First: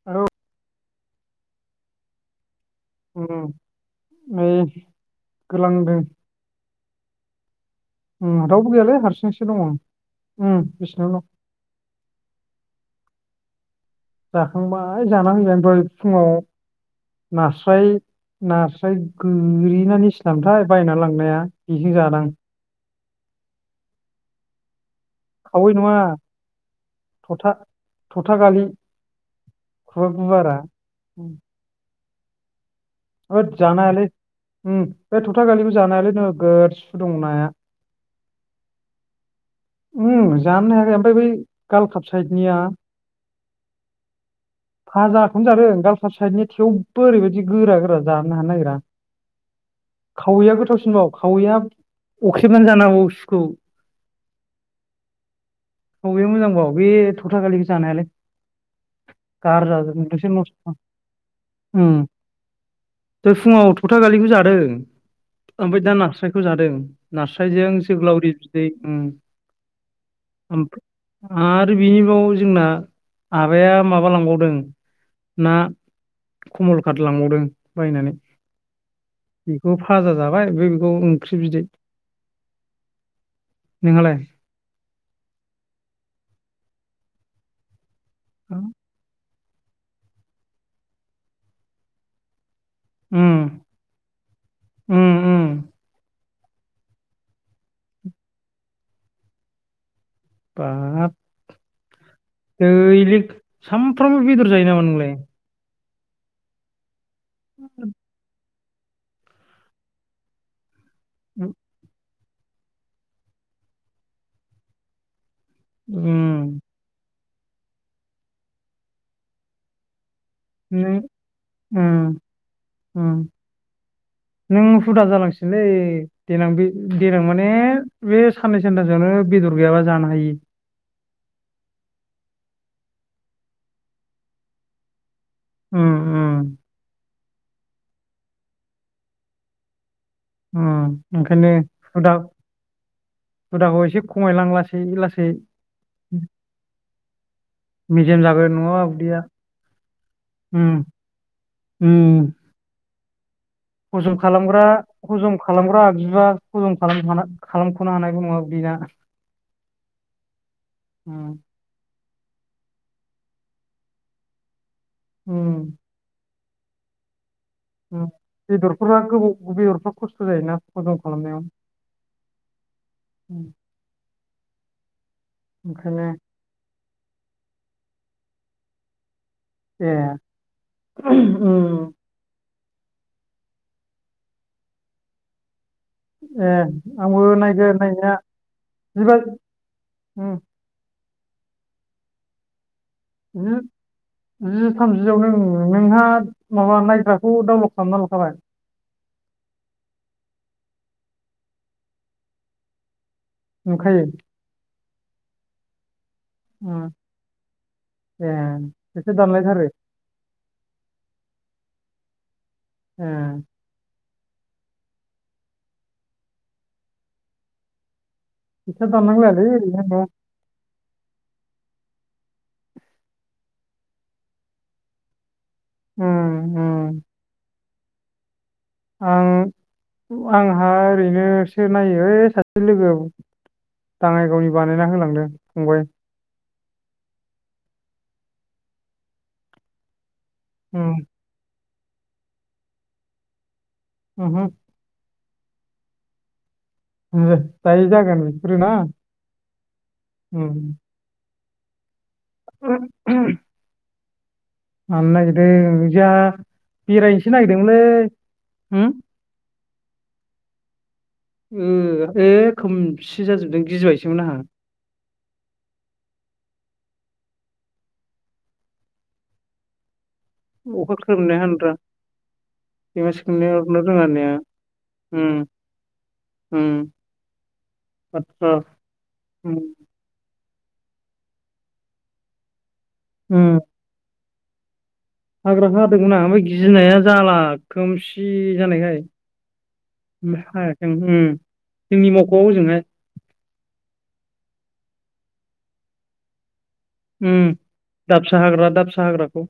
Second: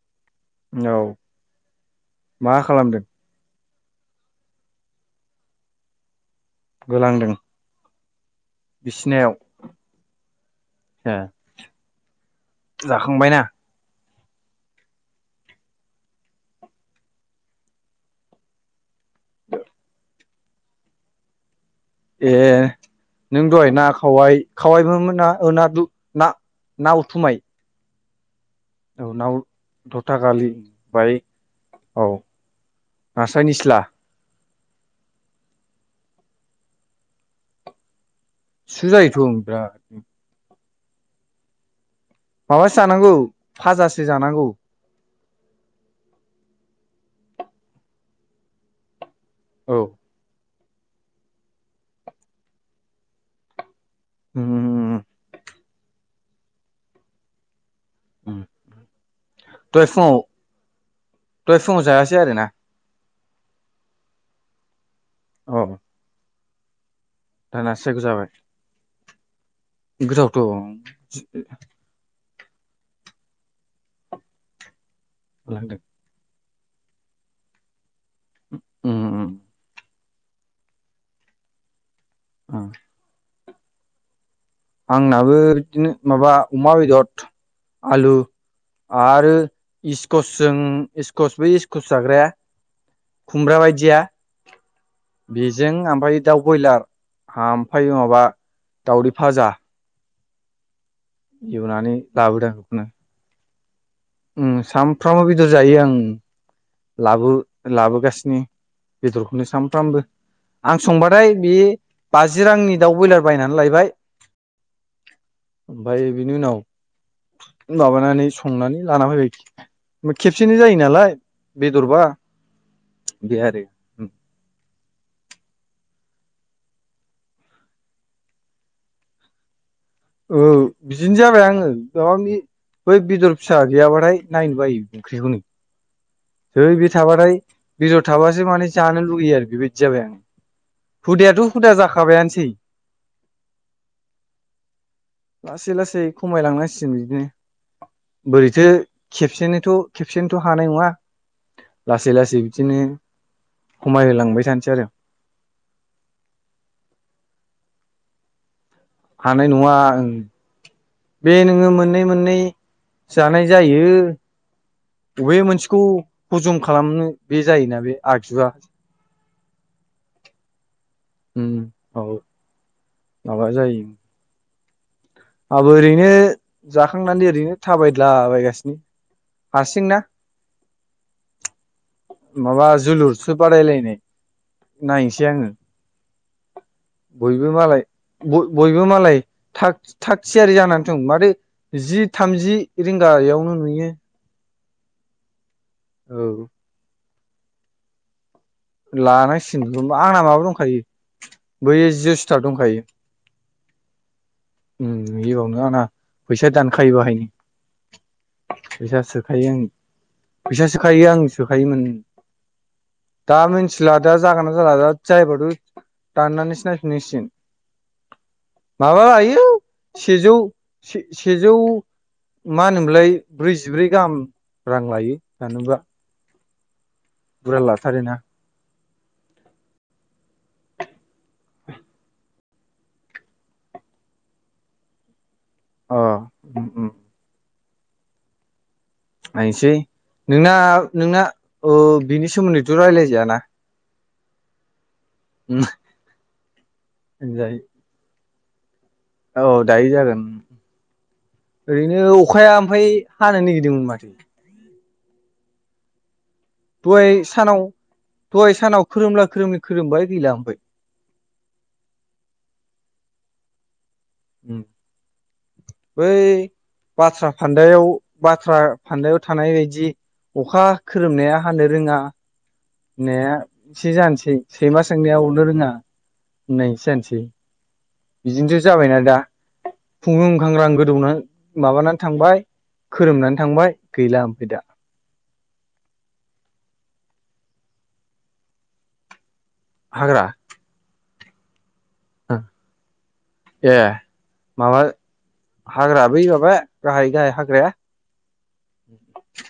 [unintelligible] औ मा खालामदों? ओम नै गोलांदों। गोलांदों। रावबो गैयालै बिसिनायाव हारसिंसो दङ बिसिनाव ए दं। जाखांबायना? जाखांबाय जाना होबाय दहाय फुङाव नास्राय नास्राय गोरि ना निस्लामोनथाय बायनानै लांनाया बेजों जादां ए नों दहाय ना खावाय खावायबोमोना। ओ ना खावै दु नङा ना ना उथुमाय? थथा थथा गालि औ नाव खुगा थथा गालि गुवारा बाय उम, औ नास्राय होद निस्ला जानो हायालै ओम बे थथा गालिखौ जानो हायालै नोगोद सु दङ नाया सुजायोथ' बिराद ओम जानोनो हायाखै ओमफ्राय बै गालकाप साइडनिया नांगौ फाजासो जानांगौ। फाजाखौनो जादों गालकाप साइडनि थेवबो ओरैबायदि गोरा गोरा जानो हानो नागिरा औ खावैया गोथावसिनबाव खावैया अख्रेबनानै जानो हाबावो सुखौ। ओम औ बेयो मोजांबाव बे थथा गालिखौ जानो हायालै। गारजा दहाय फुङाव जोबदोंसो नस्ट दहाय फुङाव उम जायासै आरो ना दहाय फुङाव थथा गालिखौ जादों औ ओमफ्राय दा नास्रायखौ जादों। दा नास्रायजों नास्रायखौ जाबाय जोग्लावरि बिदै उम गोथावथ' उम आरो बिनि बाव जोंना आबाया माबा लांबावदों। ना कमल खात लांबावदों बायनानै। ओम बेखौ फाजा जाबाय ओफ्राय बेखौ ओंख्रि बिदै ओम नोंहालाय? आंनाबो बिदिनो माबा अमा बेदर आलु। [unintelligible] आरो इस्कसजों इसकस बै इस्कुस जाग्राया उम खुमब्रा बायदिया उम उम बेजों ओमफ्राय दाउ बयलार ओमफ्राय माबा दउदै भाजा। बाब इउनानै दैलिख सामफ्रामबो बेदर जायो नामा नोंलाय? दर जायो आं। लाबो लाबोगासिनो बेदरखौनो सामफ्रामबो। आं संबाथाय बे बाजि रांनि दाउ बयलार बायनानै लायबाय ओमफ्राय बिनि उनाव उम माबानानै संनानै लाना फैबाय। खेबसेनो जायो नों नालाय बेदरबा उम उम बे आरो उम नों हुदा जालांसिगोनलै। देनां बे देनां माने बे साननै सानथासोआवनो बेदर गैयाबा जानो हायि ओ बिदिनो जाबाय आङो माबा बे बै बेदर फिसा गैयाबाथाय नायनो बायो ओंख्रिखौनो। उम उम हैै बे थाबाथाय बेदर थाबासो माने जानो लुुबैयो आरो बेबायदि जाबाय आङो। उम हुदायाथ' ओंखायनो हुदा जाखाबायानसै। हुदाखौ एसे खमायलां लासै लासै लासै खमायलांनांसिगोन बिदिनो। मेजेम जागोन बोरैथो नङाबा उदैया खेबसेनोथ' खेबसेनोथ' उम हानाय नङा लासै लासै बिदिनो हजल खमायलांबाय खालामग्रा थानोसै आरो हजम खालामग्रा आगजुबा हजम खालाम ह खालामख'नो हानायबो‌ नङा बेना। हानाय नङा आं उम बे नोङो मोननै मोननै जानाय जायो बबे उम मोनसेखौ हजम खालामनो। बे जायोना बे उम आगजुआ बेदरफोरा गोबाव बेदरफ्रा खस्थ' जायोना हजम खालामनायाव उम औ माबा आबो ओंखायनो ओरैनो जाखांनानै ओरैनो थाबायद्ला बायगासिनो ए उम माबा जोलुरसो बादायलायनाय नायहैसै आङो। ए आंबो बयबो नायगोन मालाय नायनाया ब-बयबो जिबा मालाय थाग थाग उम थियारि जानानै दं माथो जि थामजि रिंगायावनो जि नुयो। जि थामजियाव नुयो नोंहा औ माबा नायग्राखौ डाउलक खालामना लाखाबाय? लानांसिगोन [unintelligible] आंना माबा दंखायो बैयो जिअ' स्थार दंखायो। नंखायो। उम बियावनो आंना। फैसा उम दानखायो बाहायनो। ए फैसा सोखायो दानलायथारो आङो। ए फैसा सोखायो आं सोखायोमोन। दा मि सिला दा जागोन ना जाला दा जायबाथ' दाननानैसो नायफिन नांसिगोन। फैसा माबा दाननांलायालै लायो ओरैनो सेजौ से-से-सेजौ मा होनोमोनलाय ब्रैजिब्रै गाहाम रां लायो जानोबा। उम उम। बुरजा लाथारोना। आं आंहा ओरैनोसो नायो ओइ सा से लोगोआ दाङाइगावनि बानायना होलांदों फंबाय। अ। नायसै नोंना उम नोंना ओ सोमोन्दैथ' रायलाय जायाना? उहु। उम। ओ दायो जागोन बेफोरो ना। औ दायो जागोन। उम ओरैनो अखाया ओमफ्राय हानो नेगिरदोंमोन माथो। हानो नागिरदों बिदिया दहाय सानाव दहाय सानाव होम खोरोमला खोरोमलि खोरोमबाय गैला ओमफ्राय। उम एसे खोमसि जाजोबदों गिजबायसोमोन आंहा। बै बाथ्रा फान्दायाव बाथ्रा फान्दायाव थानाय बायदि अखा खोरोमनाय खोरोमनाया हानो हानद्रा रोङा सैमा सोंनाया अरनो होननायासो रोङा जानसै होननाया सैमा सोंनाया अरनो उम रोङा। उम होननायसो जानसै। बाथ्रा बिदिनोथ' जाबायना दा। उम खुंग्रु खांग्रां गोदौनानै माबानानै थांबाय खोरोमनानै थांबाय गैला ओमफ्राय दा। हाग्राखो हादोंमोन आंहा ओमफ्राय गिनाया जाला खोमसि जानायखाय। हाग्रा फ्राय हायाखै आं उम जोंनि मावख'आव ओजोंहाय। ए माबा हाग्रा बै माबाया गाहाय गाहाय उम हाग्राया दाबसा हाग्रा दाबसा हाग्राखौ।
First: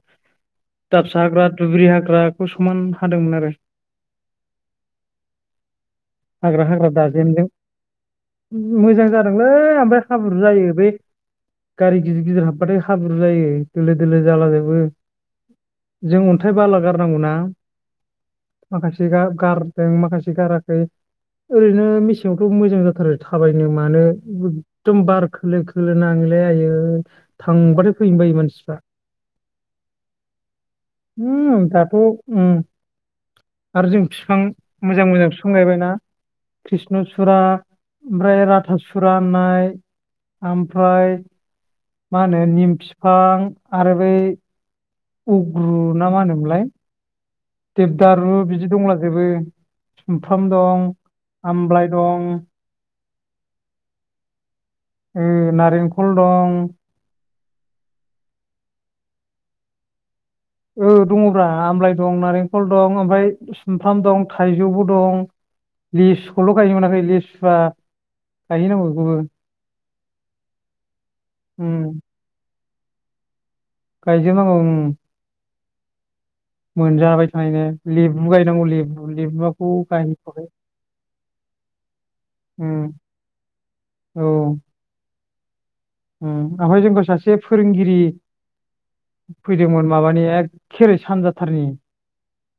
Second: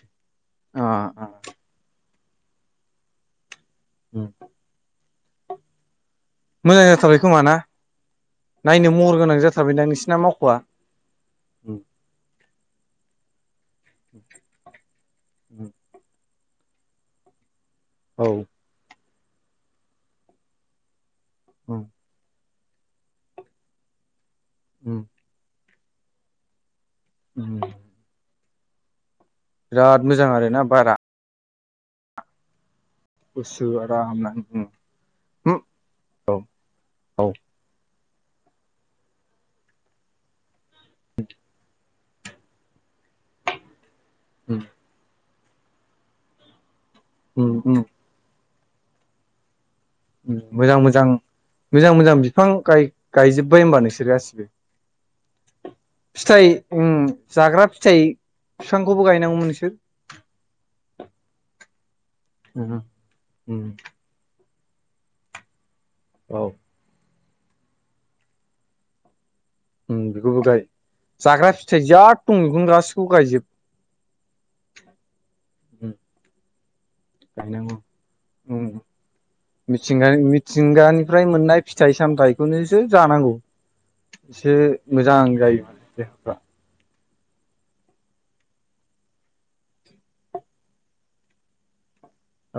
अ दाबसा अ हाग्रा दुब्रि हाग्राखौ समान हादोंमोन आरो। उम। हाग्रा मोजां हाग्रा जाथारबाय खोमा दाजेनजों। ना उम नायनो मोजां महर गोनां जादोंलै जाथारबायदां ओमफ्राय नोंसिना हाब्रु मावख'आ जायो बै गिदिर गिदिर हाबबाथाय हाब्रु जायो दोलो दोलो जालाजोबो। जों अन्थाइ बाला गारनांगौ ना औ। माखासे गा गारदों माखासे गाराखै ओरैनो मिस यावथ' मोजां जाथारो थाबायनो मानो एखदम बार खोलो खोलो नाङोलै आयै थांबाथाय फैनो बायो मानसिफा बिराद मोजां आरोना बारा। उम दाथ' उम गुसु आर जों फिफां आरामनो मोजां मोजां फिफां गायबायना। कृष्ण औ सुरा, ओमफ्राय राथासुरा होननाय आमफ्राय मा होनो निम फिफां आरो बै उम। उग्रु ना मा होनोमोनलाय? उ दारु बिदि दंलाजोबो। उम सुमफ्राम मोजां दं मोजां आमलाइ मोजां मोजां दं बिफां गाय गायजोब्बाय होमबा नोंसोर गासिबो? उ नारेंखल फिथाइ दं उम जाग्रा फिथाइ फिफांखौबो गायनांगौमोन नोंसोर। औ दङब्रा आमलाइ दं नारेंखल दं ओमफाय सुमफ्राम दं। थाइजौबो दं औ लिसुखौल' गायनो मोनाखै लिसुआ गायहैनांगौ बेखौबो। उम बेखौबो गाय जाग्रा फिथाइ उम जाद दं बेखौनो गासिखौबो गायजोब। गायजोब नांगौ उम मोनजाबाय गायनांगौ थानायनो लेबु गायनांगौ लेबु लेबुआखौ मिथिंगा गायहैथ'आखै मिथिंगानिफ्राय मोननाय फिथाइ सामथाइखौनोसो जानांगौ औ एसे मोजां जायो देहाफ्रा उम ओमफाय जोंखौ सासे फोरोंगिरि फैदोंमोन माबानि एके ओरै सानजा थारनि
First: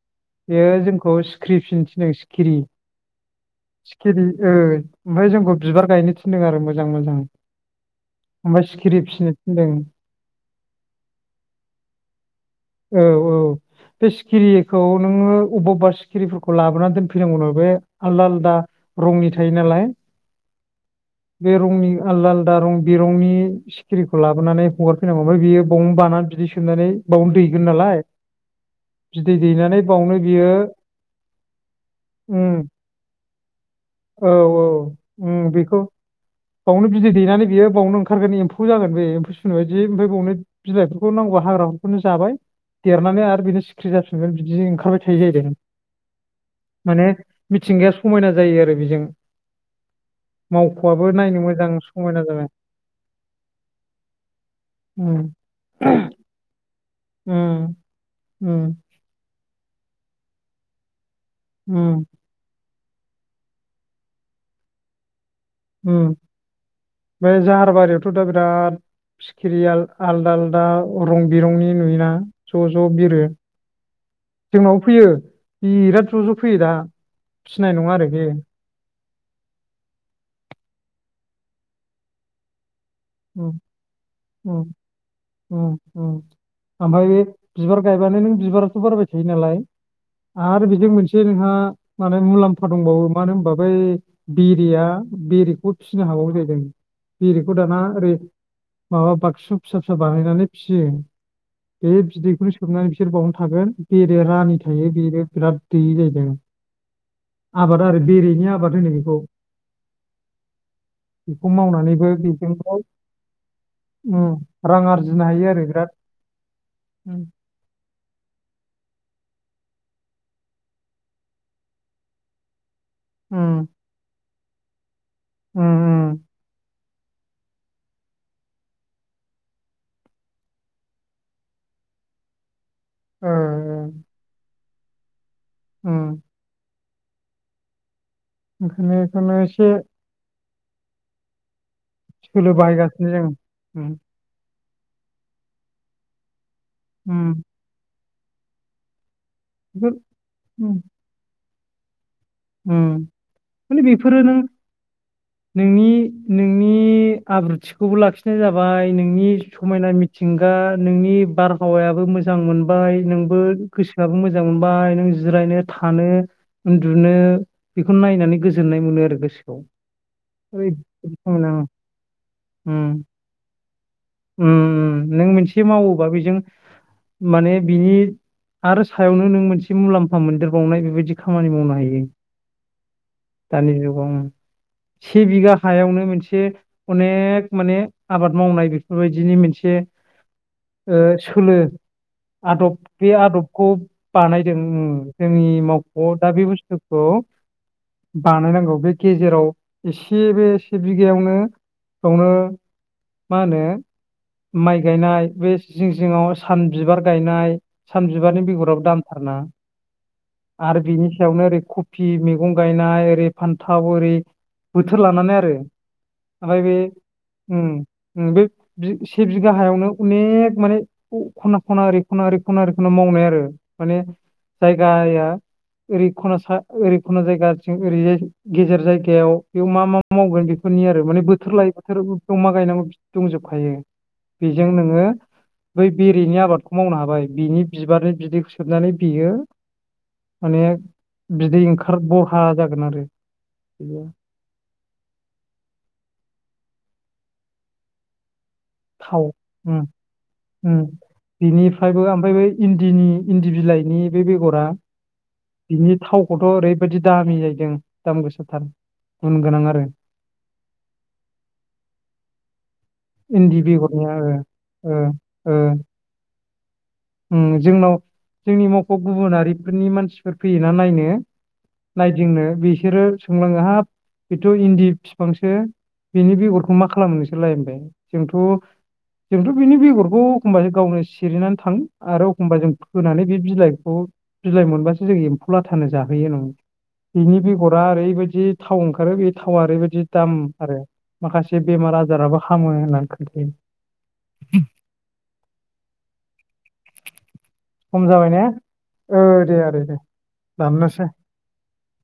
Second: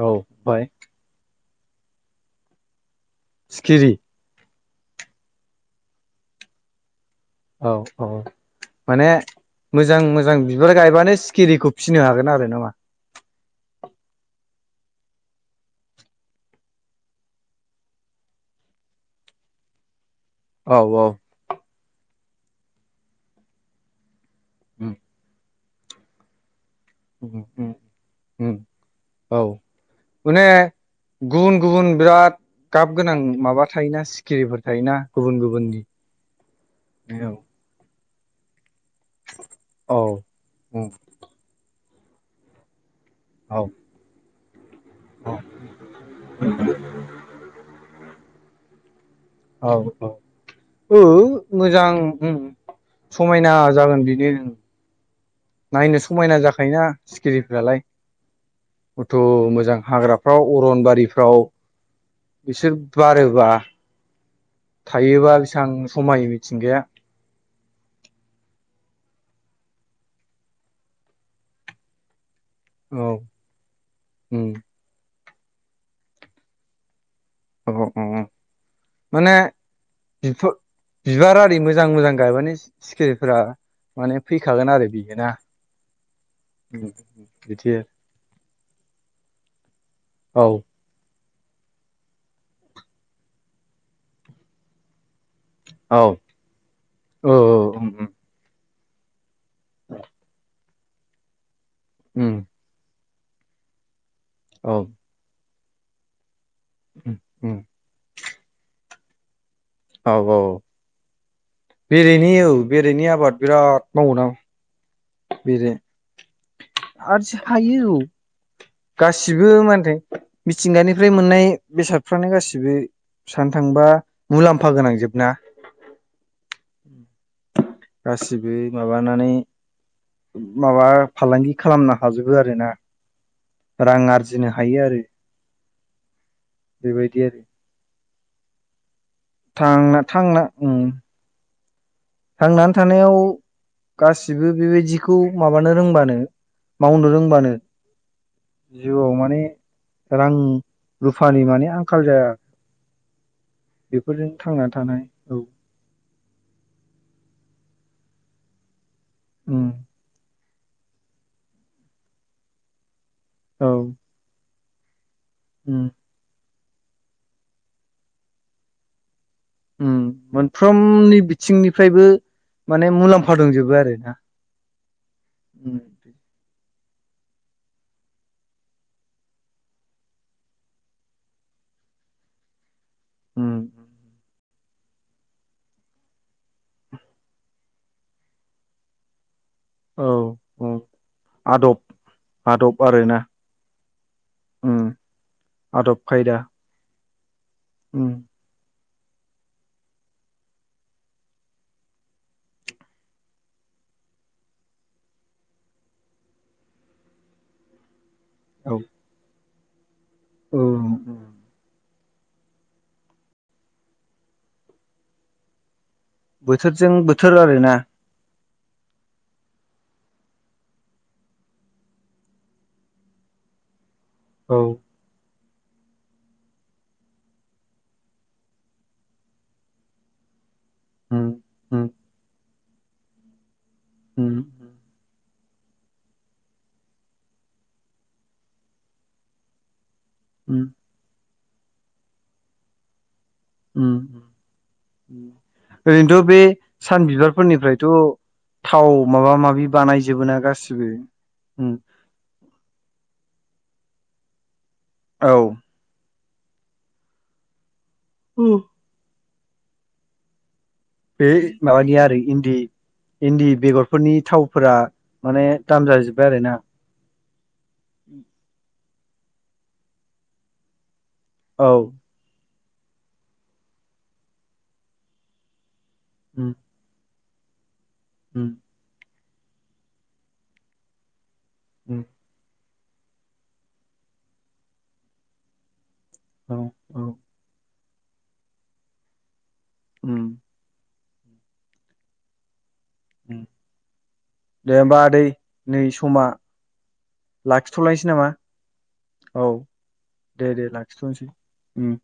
औ ओमफ्राय बेयो जोंखौ सिख्रि फिनो थिनदों सिखिरि। सिखिरि ओ ओमफाय जोंखौ बिबार गायनो थिनदों आरो मोजां मोजां। औ औ। ओमफ्राय सिखिरि माने फिसिनो थिनदों मोजां मोजां बिबार गायबानो सिखिरिखौ फिनो हागोन आरो ना मा? औ औ। बे सिखिरिखौ नोङो अबबा अबबा सिखिरिफोरखौ लाबोनानै दोनफैनांगौनो बे आलदा आलदा रंनि थायो नालाय औ औ बे रंनि आलदा आलदा रं बिरंनि सि खिरिखौ लाबोनानै उम हगारफैनांगौ आमफाय बियो बावनो बाना बिदै सोबनानै बावनो उम दैगोन नालाय उम बिदै औ दैनानै बावनो माने बियो गुबुन गुबुन बिराद उम गाब गोनां माबा थायोना औ सिखिरिफोर औ थायोना गुबुन उम बेखौ गुबुननि बावनो बिदै औ दैनानै बेयो बावनो ओं ओंखारगोन एम्फौ जागोन बे एम्फौ सुमु बायदि औ आमफाय बावनो बिलाइफोरखौ नांगौबा हाग्राफोरखौनो जाबाय देरनानै आरो बेनो औ सिख्रि जाफिनगोन बिदि ओं खारबाय थायो जाहैदों माने मिथिंगाया समायना जायो आरो बेजों। औ औ। ओ मावख'आबो नायनो मोजां समायना उम जाबाय समायना जागोन बिनो ओं उम नायनो समायना जाखायोना उम सिखिरिफ्रालाय उम खथ' मोजां हाग्राफ्राव अरनबारिफ्राव उम बिसोर बारोबा थायोबा बिसां उम समायो मिथिंगाया बे जाहारबारियावथ' दा बिराद सिखिरिया आल आलदा आलदा रं बिरंनि नुयोना ज' ज' औ बिरो उम जोंनावबो फैयो बिराद ज' ज' फैयो दाना अ अ [unintelligible] माने बिबार आरि मोजां मोजां गायबानो सिखिरिफोरा उम माने उम फैखागोन आरो बियो ना आमफाय बिदि बिबार गायबानो नों बिबाराथ' बारबाय थायो नालाय औ आरो बेजों मोनस से [unintelligible] हा माने मुलाम्फा दंबावो मानो होनबा बै बेरेया बेरेखौ औ फिसिनो हाबावौ जाहैदों औ बेरेखौ दाना ओरै माबा बाक्सु फिसा फिसा बानायनानै फिसियो बे बिदैखौनो दोबनानै [unintelligible] बिसोर बावनो थागोन बेरेआ रानि औ थायो बेनो बिराद दैयो जाहैदों आबाद आरो बेरेनि आबाद होनो बेखौ औ औ बेखौ मावनानै बेरेनि औ बेरेनि आबाद बिराद मावोना रां आरजिनो हायो आरो बिराद थायो औ गासिबो मा मिथिंगानिफ्राय मोननाय बेसादफ्रानो गासिबो साननो उम थांबा मुलाम्फा गोनां जोब ना उम उम गासिबो माबानानै माबा फालांगि खालामनो हाजोबो आरो ना ओ रां आरजिनो हायो आरो उम बेबायदि आरो ओखनो [unintelligible] थांना थांना सोलो थांनानै बाहायगासिनो थानायाव जों उम गासै गासिबो बेबायदिखौ माबानो रोंबानो मावनो उम रोंबानो जिउआव माने बेफोर रां उम रुफानि माने आंखाल जाया उम माने बेफोरो बेफोरजों नों थांना थानाय औ नोंनि नोंनि आब्रुथिखौबो लाखिनाय जाबाय नोंनि उम समायना मिथिंगा नोंनि बारहावायाबो मोजां मोनबाय नोंबो औ गोसोआबो मोजां मोजां मोनबाय नों जिरायनो उम थानो उन्दु बिनो बेखौ नायनानै गोजोननाय मोनो आरो गोसोखौ मोनफ्रोमनि बिथिंनिफ्रायबो माने उम मुलाम्फा दंजोबो आरो ना उम उम नों मोनसे मावोबा बेजों माने बिनि आरो सायावनो नों मोनसे मुलाम्फा मोनदेरबावनाय बेबायदि खामानि मावनो हायो उम दानि जु से बिघा हायावनो मोनसे अनेक माने आबाद मावनाय बेख बेबायदिनि मोनसे औ औ ओ सोलो आदब आदब बे आदबखौ बानायदों उम जोंनि आदब मावख'आव दा खायदा बे बुस्थु खौ उम बानायनांगौ बे गेजेराव एसे बे एसे बिगायावनो बेयावनो मा होनो माइ गायनाय बे जिं जिङाव सान बिबार गायनाय सान बिबारनि औ बेगराबो दाम थारना औ आरो बेनि सायावनो ओरै खब फि मैगं गायनाय ओरै फानथाव ओरै बोथोर लानानै आरो। ओमफ्राय बे बोथोरजों बोथोर बे उम आरोना उम बै बि से बिघा हायावनो अनेक माने ख-खना खना ओरै खना ओरै खना ओरै खना मावनाय आरो। माने औ जायगाया ओरै ख'ना सा ओरै ख'ना जायगाथिं ओरैजाय गेजेर जायगायाव बेयाव मा मा मावगोन बेखौ बफोरनि आरो माने उम, बोथोर लायै उम, बोथोर द मा गायनांगौ दंजोबखायो। उम, बेजों नोङो बै बेरिनि आबादखौ मावनो हाबाय बिनि बिबारनि बिदैखौ सोबनानै बियो माने उम, बिदै ओंखार बरहा जागोन आरो। उम बियो ओरैनोथ' बे सान बिबारफोरनिफ्रायथ' थाव माबा माबि बानायजोबो ना उम गासिबो उम। बिनिफ्रायबो ओमफ्राय बै इन्दिनि इन्दि बिलाइनि बे बेगरा औ बिनि थावखौथ' ओरैबायदि दामि जाहैदों दाम गोसाथार गुन गोनां आरो। बे माबानि आरो इन्दि इन्दि बेगरफोरनि बेगरनिया ओ थावफोरा ओ माने दाम जाजोब्बाय आरो ना। ओं जोंनाव जोंनि मावख' गुबुनारिफोरनि मानसिफोर फैयोना नायनो। औ नायदिंनो बिसोरो सोंलाङो हाब बेथ' इन्दि फिफांसो बिनि उम, बेगर खौ मा खालामनो नोंसोरलाय होनबाय जोंथ' उम, जोंथ' बिनि बेगरखौ एखमबासो गावनो सिरिनानै था उम, आरो एखमबा जों फोनानै बे बिलाइखौ बिलाइ मोनबासो जों एम्फौ लाथानो जाहोयो नं औ औ बेनि बेगरा ओरैबायदि थाव ओंखारो बे थावा ओरैबायदि दाम उम, आरो। माखासे बेमार आजाराबो खामो होननानै खो दे होमबा आदै नै समा सम लाखिथ'लायनोसै नामा जाबाय ने ओ औ दे आदै दे दे दे दाननोसै लाखिथ'नोसै। उम